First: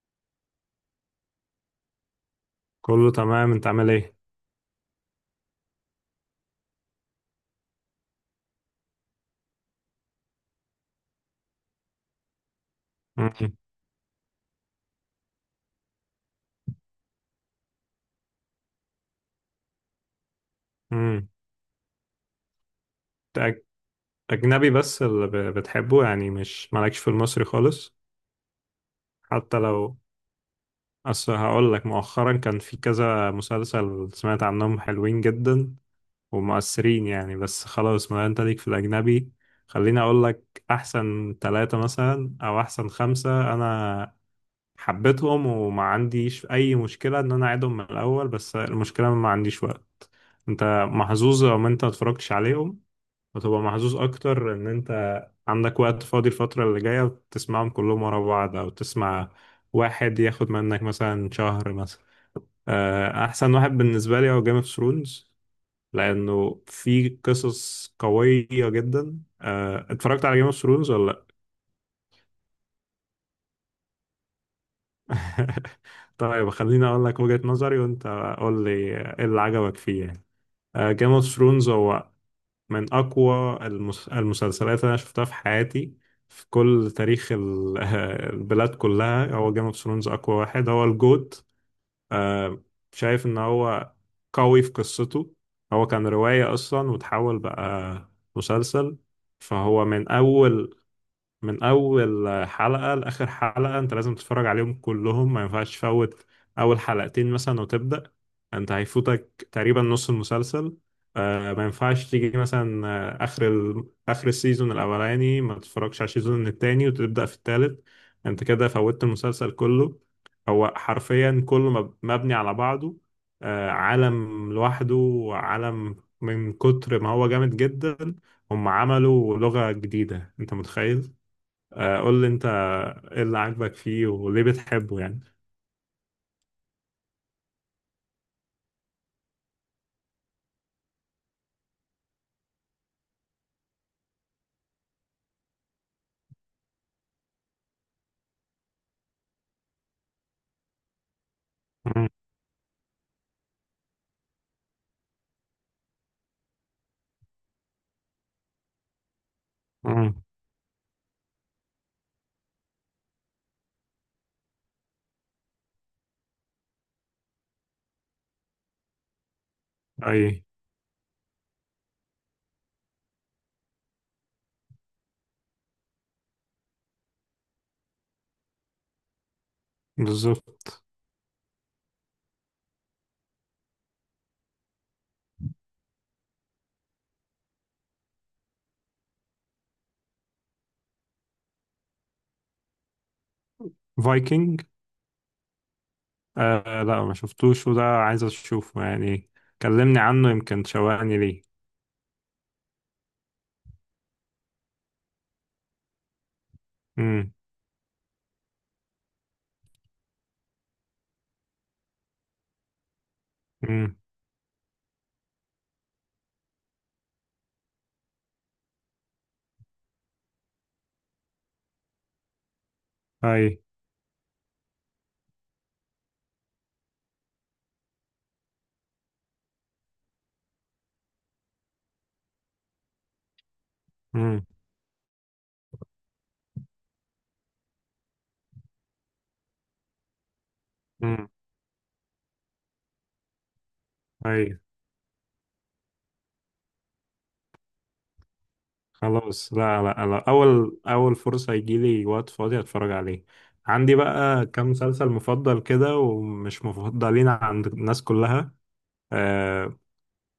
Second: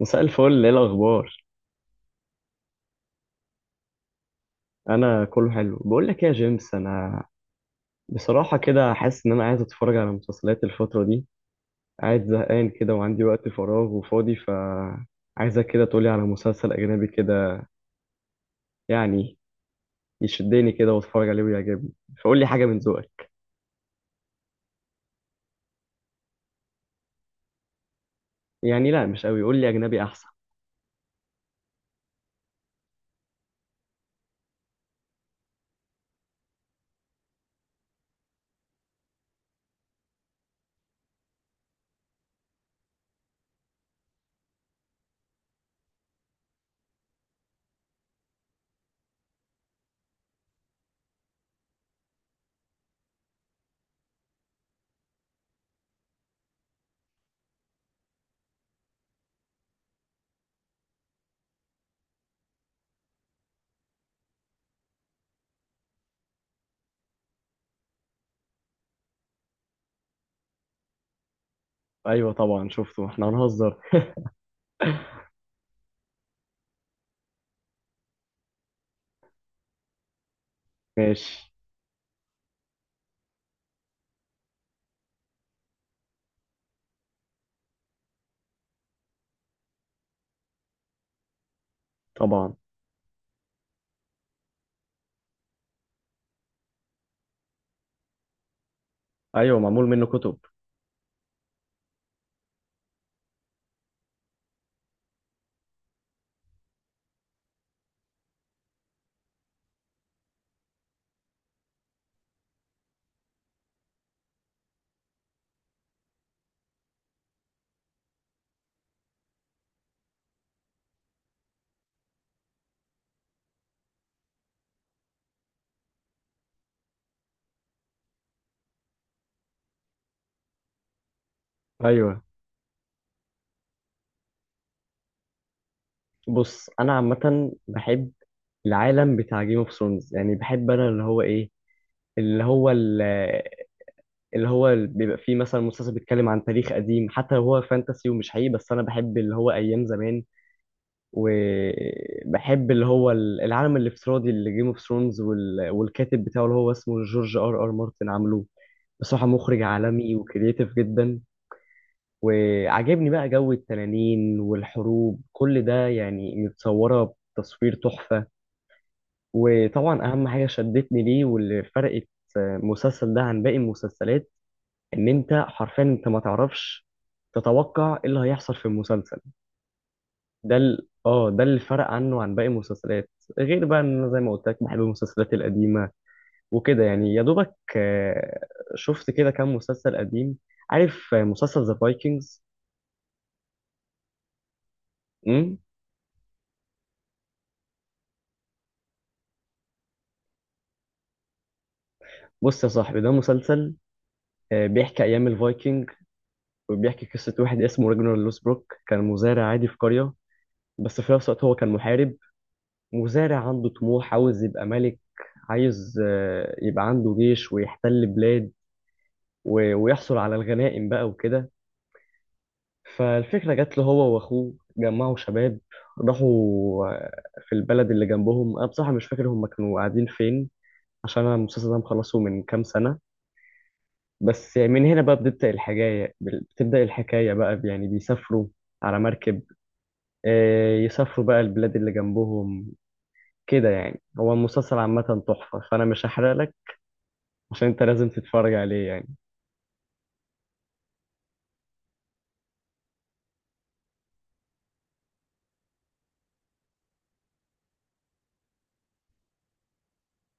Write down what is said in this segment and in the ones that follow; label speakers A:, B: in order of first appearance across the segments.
A: مساء الفل، ايه الاخبار؟
B: كله تمام، انت عامل ايه؟
A: انا كله حلو. بقول لك إيه يا جيمس، انا بصراحه كده حاسس ان انا عايز اتفرج على مسلسلات الفتره دي. قاعد زهقان كده وعندي وقت
B: مم.
A: فراغ وفاضي، ف. عايزك كده تقولي على مسلسل اجنبي كده، يعني يشدني كده واتفرج
B: مم.
A: عليه ويعجبني. فقول لي حاجه من ذوقك.
B: انت اجنبي بس اللي بتحبه، يعني مش مالكش في المصري خالص؟
A: يعني لا، مش قوي. قول
B: حتى
A: لي
B: لو.
A: اجنبي احسن.
B: اصل هقول لك، مؤخرا كان في كذا مسلسل سمعت عنهم حلوين جدا ومؤثرين يعني، بس خلاص، ما انت ليك في الاجنبي. خليني اقول لك احسن 3 مثلا او احسن 5. انا حبيتهم وما عنديش اي مشكلة ان انا اعيدهم من الاول، بس المشكلة ما عنديش وقت. انت محظوظ لو ما انت متفرجتش عليهم، وتبقى محظوظ اكتر ان انت عندك وقت فاضي الفترة اللي جاية تسمعهم كلهم ورا بعض، او تسمع واحد ياخد منك مثلا شهر مثلا. احسن واحد بالنسبة لي هو جيم اوف ثرونز، لانه في قصص قوية جدا. اتفرجت على جيم اوف ثرونز ولا لا؟
A: ايوه طبعا شفته، احنا هنهزر؟
B: طيب خليني اقول لك وجهة نظري، وانت قول لي ايه اللي عجبك فيه يعني. جيم اوف
A: ماشي.
B: ثرونز هو من أقوى المسلسلات اللي أنا شفتها في حياتي، في كل تاريخ البلاد كلها، هو جيم اوف ثرونز أقوى واحد، هو الجوت.
A: طبعا.
B: آه، شايف إن هو قوي في قصته. هو كان رواية أصلا وتحول بقى مسلسل.
A: ايوه، معمول
B: فهو
A: منه كتب.
B: من اول حلقة لاخر حلقة انت لازم تتفرج عليهم كلهم، ما ينفعش تفوت اول حلقتين مثلا وتبدأ، انت هيفوتك تقريبا نص المسلسل. آه، ما ينفعش تيجي مثلا اخر اخر السيزون الاولاني ما تتفرجش على السيزون التاني وتبدأ في التالت، انت كده فوتت المسلسل كله. هو حرفيا كله مبني على بعضه. آه، عالم لوحده وعالم. من كتر ما هو جامد جدا، هم عملوا لغة جديدة، انت متخيل؟ قول
A: ايوه.
B: لي انت ايه اللي عاجبك فيه وليه بتحبه يعني.
A: بص انا عامه بحب العالم بتاع جيم اوف ثرونز، يعني بحب انا اللي هو ال- بيبقى فيه مثلا مسلسل بيتكلم عن تاريخ قديم، حتى لو هو فانتسي ومش حقيقي، بس انا بحب اللي هو ايام زمان.
B: مم.
A: وبحب اللي هو العالم الافتراضي اللي جيم اوف ثرونز. والكاتب بتاعه اللي هو اسمه جورج R.R. مارتن، عامله بصراحة مخرج
B: مم.
A: عالمي وكرييتيف جدا. وعجبني بقى جو التنانين والحروب، كل ده يعني متصورة بتصوير تحفة. وطبعا
B: اي.
A: أهم حاجة شدتني ليه واللي فرقت المسلسل ده عن باقي المسلسلات، ان انت حرفيا انت ما تعرفش تتوقع ايه اللي هيحصل في المسلسل. ده
B: بالظبط.
A: ال... اه ده اللي فرق عنه عن باقي المسلسلات. غير بقى ان انا زي ما قلت لك بحب المسلسلات القديمه وكده، يعني يا دوبك شفت كده كام مسلسل قديم. عارف، مسلسل ذا فايكنجز.
B: فايكنج.
A: امم.
B: آه لا، ما شفتوش، وده عايز اشوفه يعني، كلمني عنه يمكن تشوقني ليه.
A: بص يا صاحبي، ده مسلسل بيحكي ايام الفايكنج، وبيحكي
B: امم.
A: قصه واحد اسمه راجنر لوسبروك، كان مزارع عادي في قريه. بس في نفس الوقت هو كان محارب، مزارع عنده
B: امم.
A: طموح، عاوز يبقى ملك. عايز يبقى عنده جيش ويحتل بلاد ويحصل على الغنائم بقى وكده.
B: اي.
A: فالفكرة جات له هو وأخوه، جمعوا شباب راحوا آه، في البلد اللي جنبهم. أنا بصراحة مش فاكر هم كانوا قاعدين فين، عشان أنا المسلسل ده مخلصه من كام سنة.
B: امم.
A: بس يعني من هنا بقى بتبدأ الحكاية، بتبدأ الحكاية بقى يعني بيسافروا على مركب، يسافروا
B: امم.
A: بقى البلاد اللي جنبهم. كده يعني هو
B: اي.
A: المسلسل عامة تحفة، فأنا مش هحرق لك. عشان انت لازم تتفرج عليه يعني.
B: خلاص. لا لا لا، اول اول فرصة يجيلي وقت فاضي اتفرج عليه. عندي بقى كام مسلسل مفضل كده ومش مفضلين عند الناس كلها. آه،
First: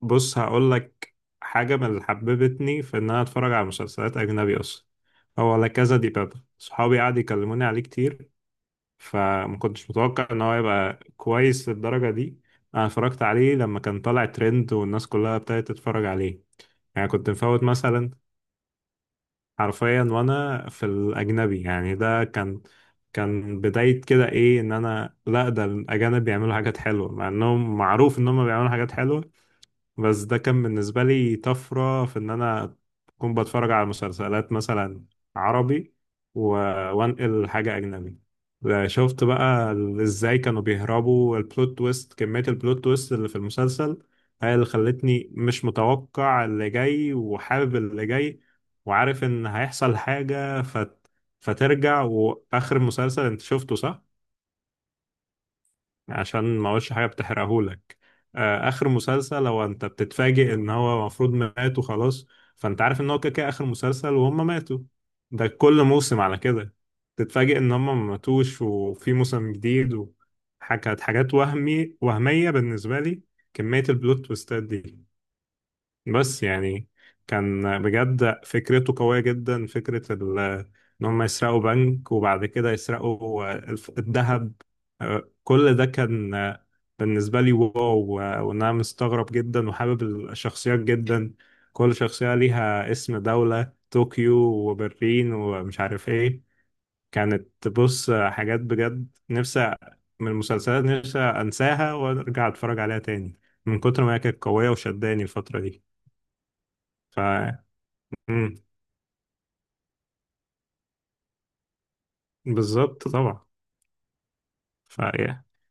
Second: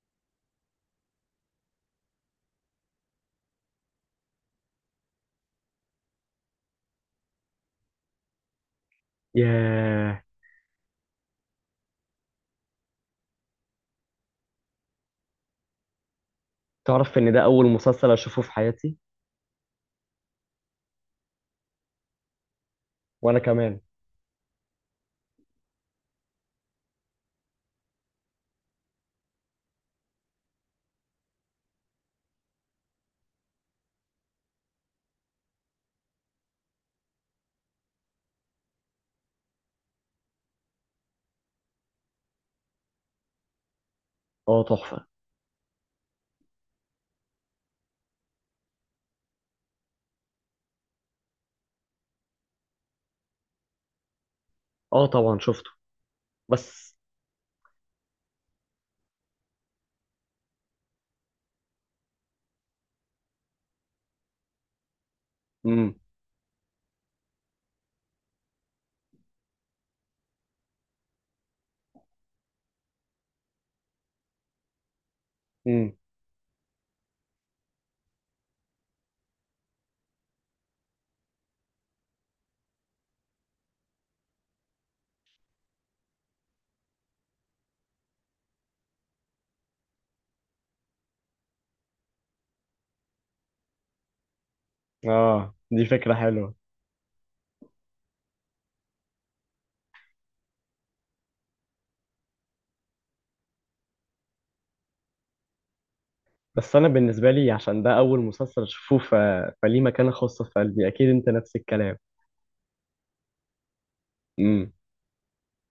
B: بص هقول لك. حاجة من اللي حببتني في إن أنا أتفرج على مسلسلات أجنبي أصلا هو لا كذا دي بابا، صحابي قعدوا يكلموني عليه كتير، فما كنتش
A: ياه.
B: متوقع إن هو يبقى كويس للدرجة دي. أنا اتفرجت عليه لما كان طالع ترند والناس كلها ابتدت تتفرج عليه، يعني
A: تعرف
B: كنت
A: ان ده
B: مفوت
A: اول
B: مثلا.
A: مسلسل اشوفه في حياتي.
B: حرفيا وأنا في الأجنبي، يعني ده كان،
A: وانا
B: كان
A: كمان.
B: بداية كده إيه، إن أنا لا، ده الأجانب بيعملوا حاجات حلوة، مع إنهم معروف إن هم بيعملوا حاجات حلوة، بس ده كان بالنسبة لي طفرة في إن أنا أكون بتفرج على مسلسلات مثلا عربي و... وأنقل حاجة أجنبي. شفت بقى إزاي كانوا بيهربوا البلوت تويست، كمية البلوت تويست اللي في المسلسل هي
A: اه
B: اللي
A: تحفة.
B: خلتني مش متوقع اللي جاي وحابب اللي جاي، وعارف إن هيحصل حاجة فترجع. وآخر مسلسل أنت شفته صح؟
A: اه طبعا شفته.
B: عشان ما اقولش
A: بس.
B: حاجه بتحرقهولك. اخر مسلسل لو انت بتتفاجئ ان هو المفروض مات وخلاص، فانت عارف ان هو كده كده اخر مسلسل وهم ماتوا. ده كل
A: امم.
B: موسم على كده تتفاجئ ان هم ما ماتوش وفي موسم جديد، وحاجات حاجات وهمي وهميه بالنسبه لي كميه البلوت تويستات دي.
A: امم.
B: بس يعني كان بجد فكرته قوية جدا، فكرة إن هم يسرقوا بنك وبعد كده يسرقوا الذهب. كل ده كان بالنسبة لي واو. وإن أنا مستغرب جدا وحابب الشخصيات جدا، كل شخصية ليها اسم دولة، طوكيو وبرلين
A: اه
B: ومش
A: دي
B: عارف
A: فكرة
B: إيه.
A: حلوة.
B: كانت بص حاجات بجد نفسي من المسلسلات نفسي أنساها وأرجع أتفرج عليها تاني من كتر ما هي كانت قوية وشداني الفترة دي.
A: بس انا
B: ف.
A: بالنسبة لي عشان ده اول
B: مم.
A: مسلسل اشوفه فليه مكانة خاصة في قلبي. اكيد انت نفس الكلام.
B: بالظبط طبعا.
A: امم.
B: ف.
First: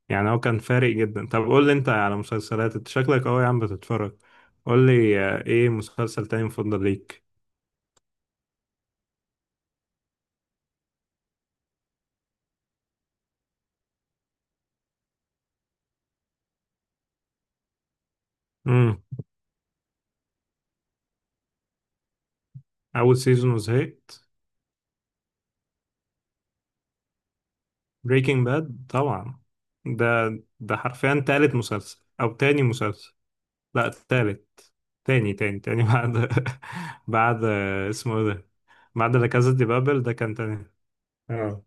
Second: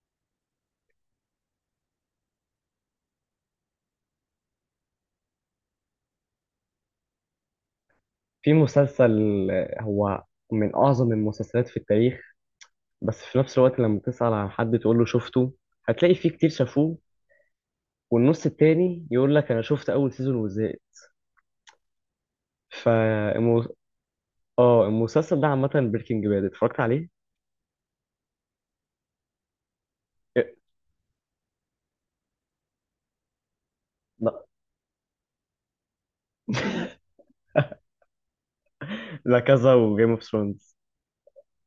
B: يعني هو كان فارق جدا. طب قول لي انت على مسلسلات، انت شكلك قوي يا عم بتتفرج، قول لي ايه مسلسل تاني مفضل ليك؟
A: في مسلسل هو من اعظم المسلسلات في التاريخ، بس في نفس الوقت لما تسأل عن حد تقول له شفته، هتلاقي فيه كتير شافوه، والنص
B: امم.
A: التاني يقول لك انا شفت اول سيزون وزهقت. ف.
B: اول سيزون
A: المو-
B: وزهقت.
A: اه المسلسل ده عامة، بريكنج باد اتفرجت عليه؟
B: بريكنج باد طبعا. ده
A: إيه،
B: ده حرفيا تالت مسلسل او تاني مسلسل، لا
A: لا،
B: تالت، تاني تاني تاني بعد، بعد اسمه ايه ده، بعد لا
A: لا
B: كازا دي
A: كذا
B: بابل
A: وجيم
B: ده
A: اوف
B: كان تاني.
A: ثرونز.
B: اه.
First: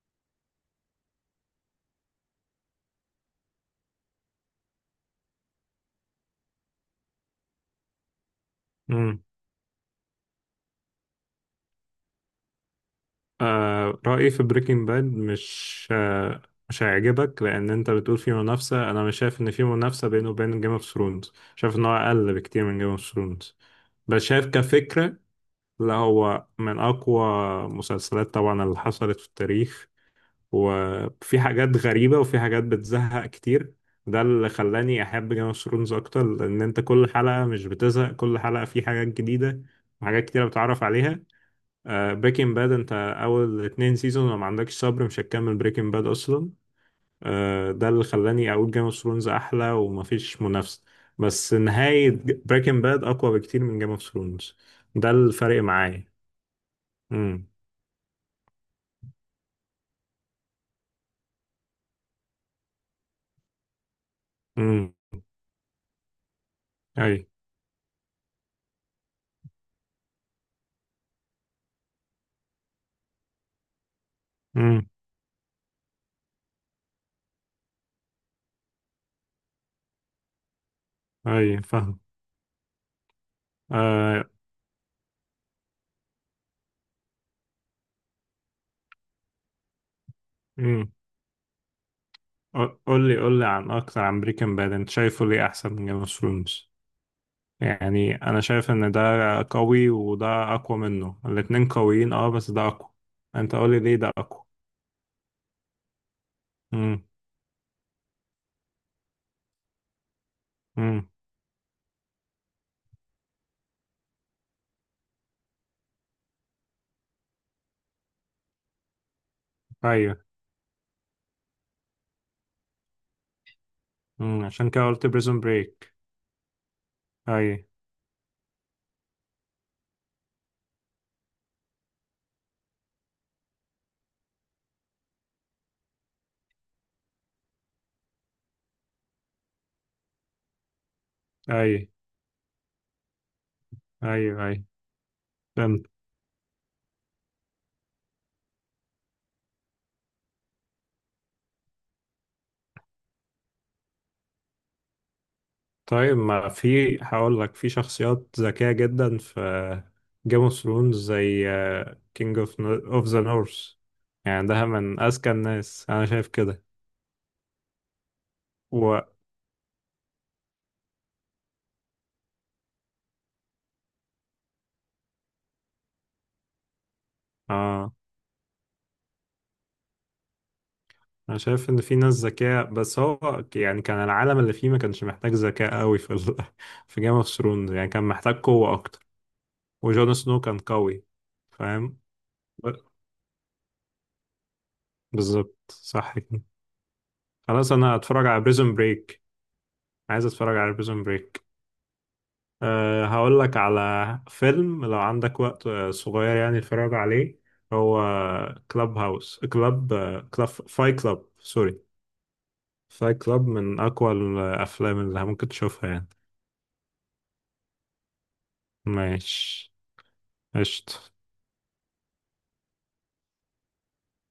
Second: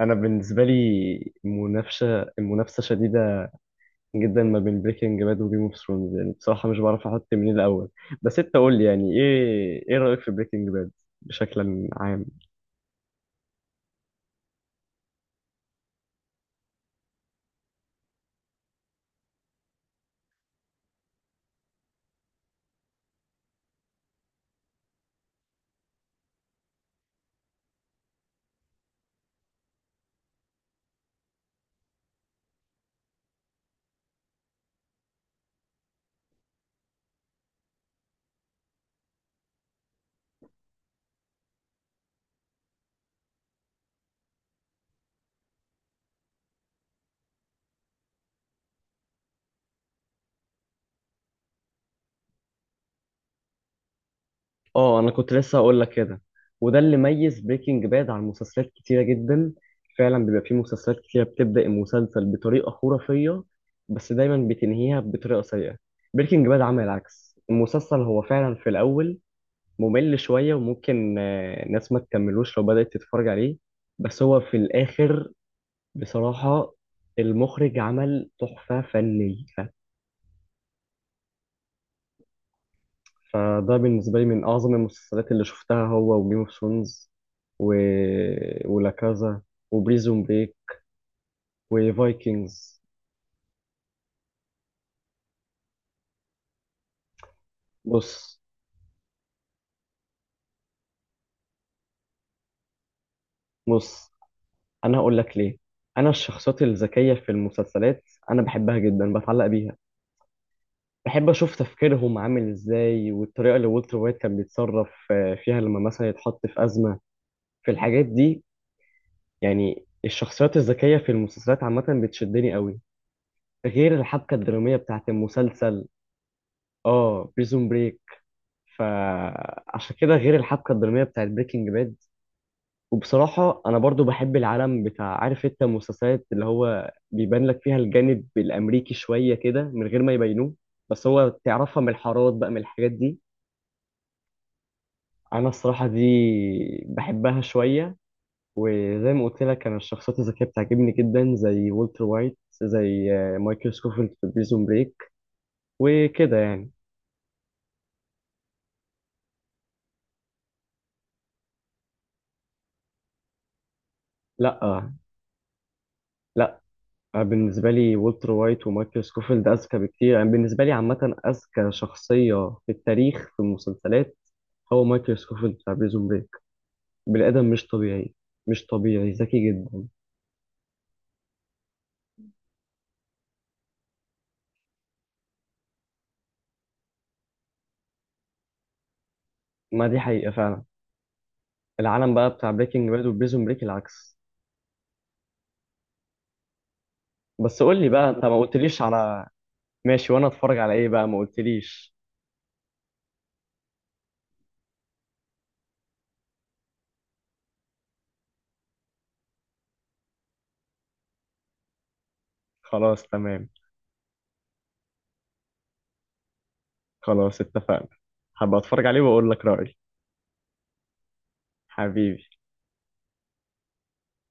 A: انا بالنسبة لي منافسة، المنافسة شديدة جدا ما بين بريكنج باد وجيم اوف ثرونز، يعني بصراحة مش بعرف احط مين الاول. بس انت قول لي يعني ايه، ايه رأيك في بريكنج باد بشكل عام؟
B: آه رأيي في بريكنج باد مش آه مش هيعجبك، لأن أنت بتقول في منافسة، أنا مش شايف إن في منافسة بينه وبين جيم اوف ثرونز، شايف إن هو أقل بكتير من جيم اوف ثرونز، بس شايف كفكرة لا هو من أقوى مسلسلات طبعا اللي حصلت في التاريخ، وفي حاجات غريبة وفي حاجات بتزهق كتير، ده اللي خلاني أحب جيم اوف ثرونز أكتر، لأن أنت كل حلقة مش بتزهق، كل حلقة في حاجات جديدة وحاجات كتيرة بتعرف عليها. بريكنج باد انت اول 2 سيزون لو ما عندكش صبر مش هتكمل بريكنج باد اصلا. ده اللي خلاني اقول جيم اوف ثرونز احلى ومفيش منافسه، بس نهايه بريكنج باد اقوى بكتير من جيم اوف ثرونز،
A: اه انا
B: ده
A: كنت لسه
B: الفرق
A: هقول لك
B: معايا.
A: كده. وده اللي ميز
B: امم.
A: بريكنج باد عن مسلسلات كتيره جدا. فعلا بيبقى فيه مسلسلات كتيره بتبدا المسلسل بطريقه خرافيه بس دايما
B: امم.
A: بتنهيها بطريقه سيئه. بريكنج باد عمل
B: اي.
A: العكس، المسلسل هو فعلا في الاول ممل شويه، وممكن ناس ما تكملوش لو بدات تتفرج عليه. بس هو في
B: امم.
A: الاخر بصراحه المخرج عمل تحفه فنيه.
B: اي. فاهم.
A: فده بالنسبة لي
B: آه،
A: من أعظم المسلسلات اللي شفتها، هو وجيم اوف ثرونز و... ولا كازا وبريزون بريك
B: امم.
A: وفايكنجز.
B: قول لي قول لي عن اكتر عن بريكنج باد، انت شايفه ليه احسن من جيم اوف ثرونز؟ يعني
A: بص،
B: انا شايف ان ده قوي وده اقوى منه، الاتنين قويين اه، بس ده اقوى. انت قول لي ليه ده
A: بص
B: اقوى.
A: أنا هقول لك ليه. أنا الشخصيات
B: امم.
A: الذكية في المسلسلات أنا بحبها جدا، بتعلق بيها.
B: امم.
A: بحب أشوف تفكيرهم عامل إزاي، والطريقة اللي والتر وايت كان بيتصرف فيها لما مثلا يتحط في أزمة، في الحاجات دي. يعني
B: ايوه.
A: الشخصيات الذكية في المسلسلات عامة بتشدني قوي، غير الحبكة
B: امم. عشان
A: الدرامية
B: كده قلت
A: بتاعت
B: بريزون
A: المسلسل.
B: بريك.
A: اه
B: ايوه.
A: بريزون بريك. فعشان كده غير الحبكه الدراميه بتاعت بريكنج باد، وبصراحه انا برضو بحب العالم بتاع، عارف انت المسلسلات اللي هو بيبان لك فيها الجانب الامريكي شويه كده من غير ما يبينوه، بس هو تعرفها
B: ايوه
A: من الحارات بقى، من الحاجات دي.
B: ايوه ايوه.
A: انا
B: فهمت.
A: الصراحه دي بحبها شويه. وزي ما قلت لك انا الشخصيات الذكيه بتعجبني جدا زي والتر وايت، زي مايكل سكوفيلد في بريزون بريك،
B: طيب
A: وكده
B: ما
A: يعني.
B: في هقول لك في شخصيات ذكية جدا في جيم اوف ثرونز، زي كينج اوف ذا نورث، يعني
A: لا،
B: ده من اذكى الناس انا شايف
A: لا
B: كده.
A: أنا بالنسبة لي والتر وايت
B: و...
A: ومايكل سكوفيلد أذكى بكتير. يعني بالنسبة لي عامة أذكى شخصية في التاريخ في المسلسلات هو مايكل سكوفيلد بتاع بريزون بريك، بني آدم مش
B: اه،
A: طبيعي. مش طبيعي ذكي جدا.
B: انا شايف ان في ناس ذكية بس هو يعني كان العالم اللي فيه ما كانش محتاج ذكاء قوي في في جيم اوف ثرونز يعني كان محتاج قوة اكتر،
A: ما دي
B: وجون
A: حقيقة
B: سنو كان
A: فعلا.
B: قوي، فاهم؟
A: العالم بقى بتاع
B: ب-
A: بريكنج باد وبريزون بريك العكس.
B: بالظبط صح كده.
A: بس
B: خلاص
A: قول لي
B: انا
A: بقى، أنت
B: هتفرج
A: ما
B: على بريزون
A: قلتليش
B: بريك.
A: على. ماشي، وأنا
B: عايز اتفرج
A: أتفرج على
B: على
A: إيه
B: بريزون
A: بقى؟ ما
B: بريك.
A: قلتليش.
B: أه هقول لك على فيلم لو عندك وقت صغير يعني اتفرج عليه. هو كلاب هاوس كلاب، كلاب فاي كلاب سوري،
A: خلاص
B: فاي كلاب
A: تمام.
B: من اقوى الافلام اللي ممكن تشوفها يعني.
A: خلاص اتفقنا. هبقى أتفرج عليه وأقول لك
B: ماشي.
A: رأيي.
B: قشطة.
A: حبيبي.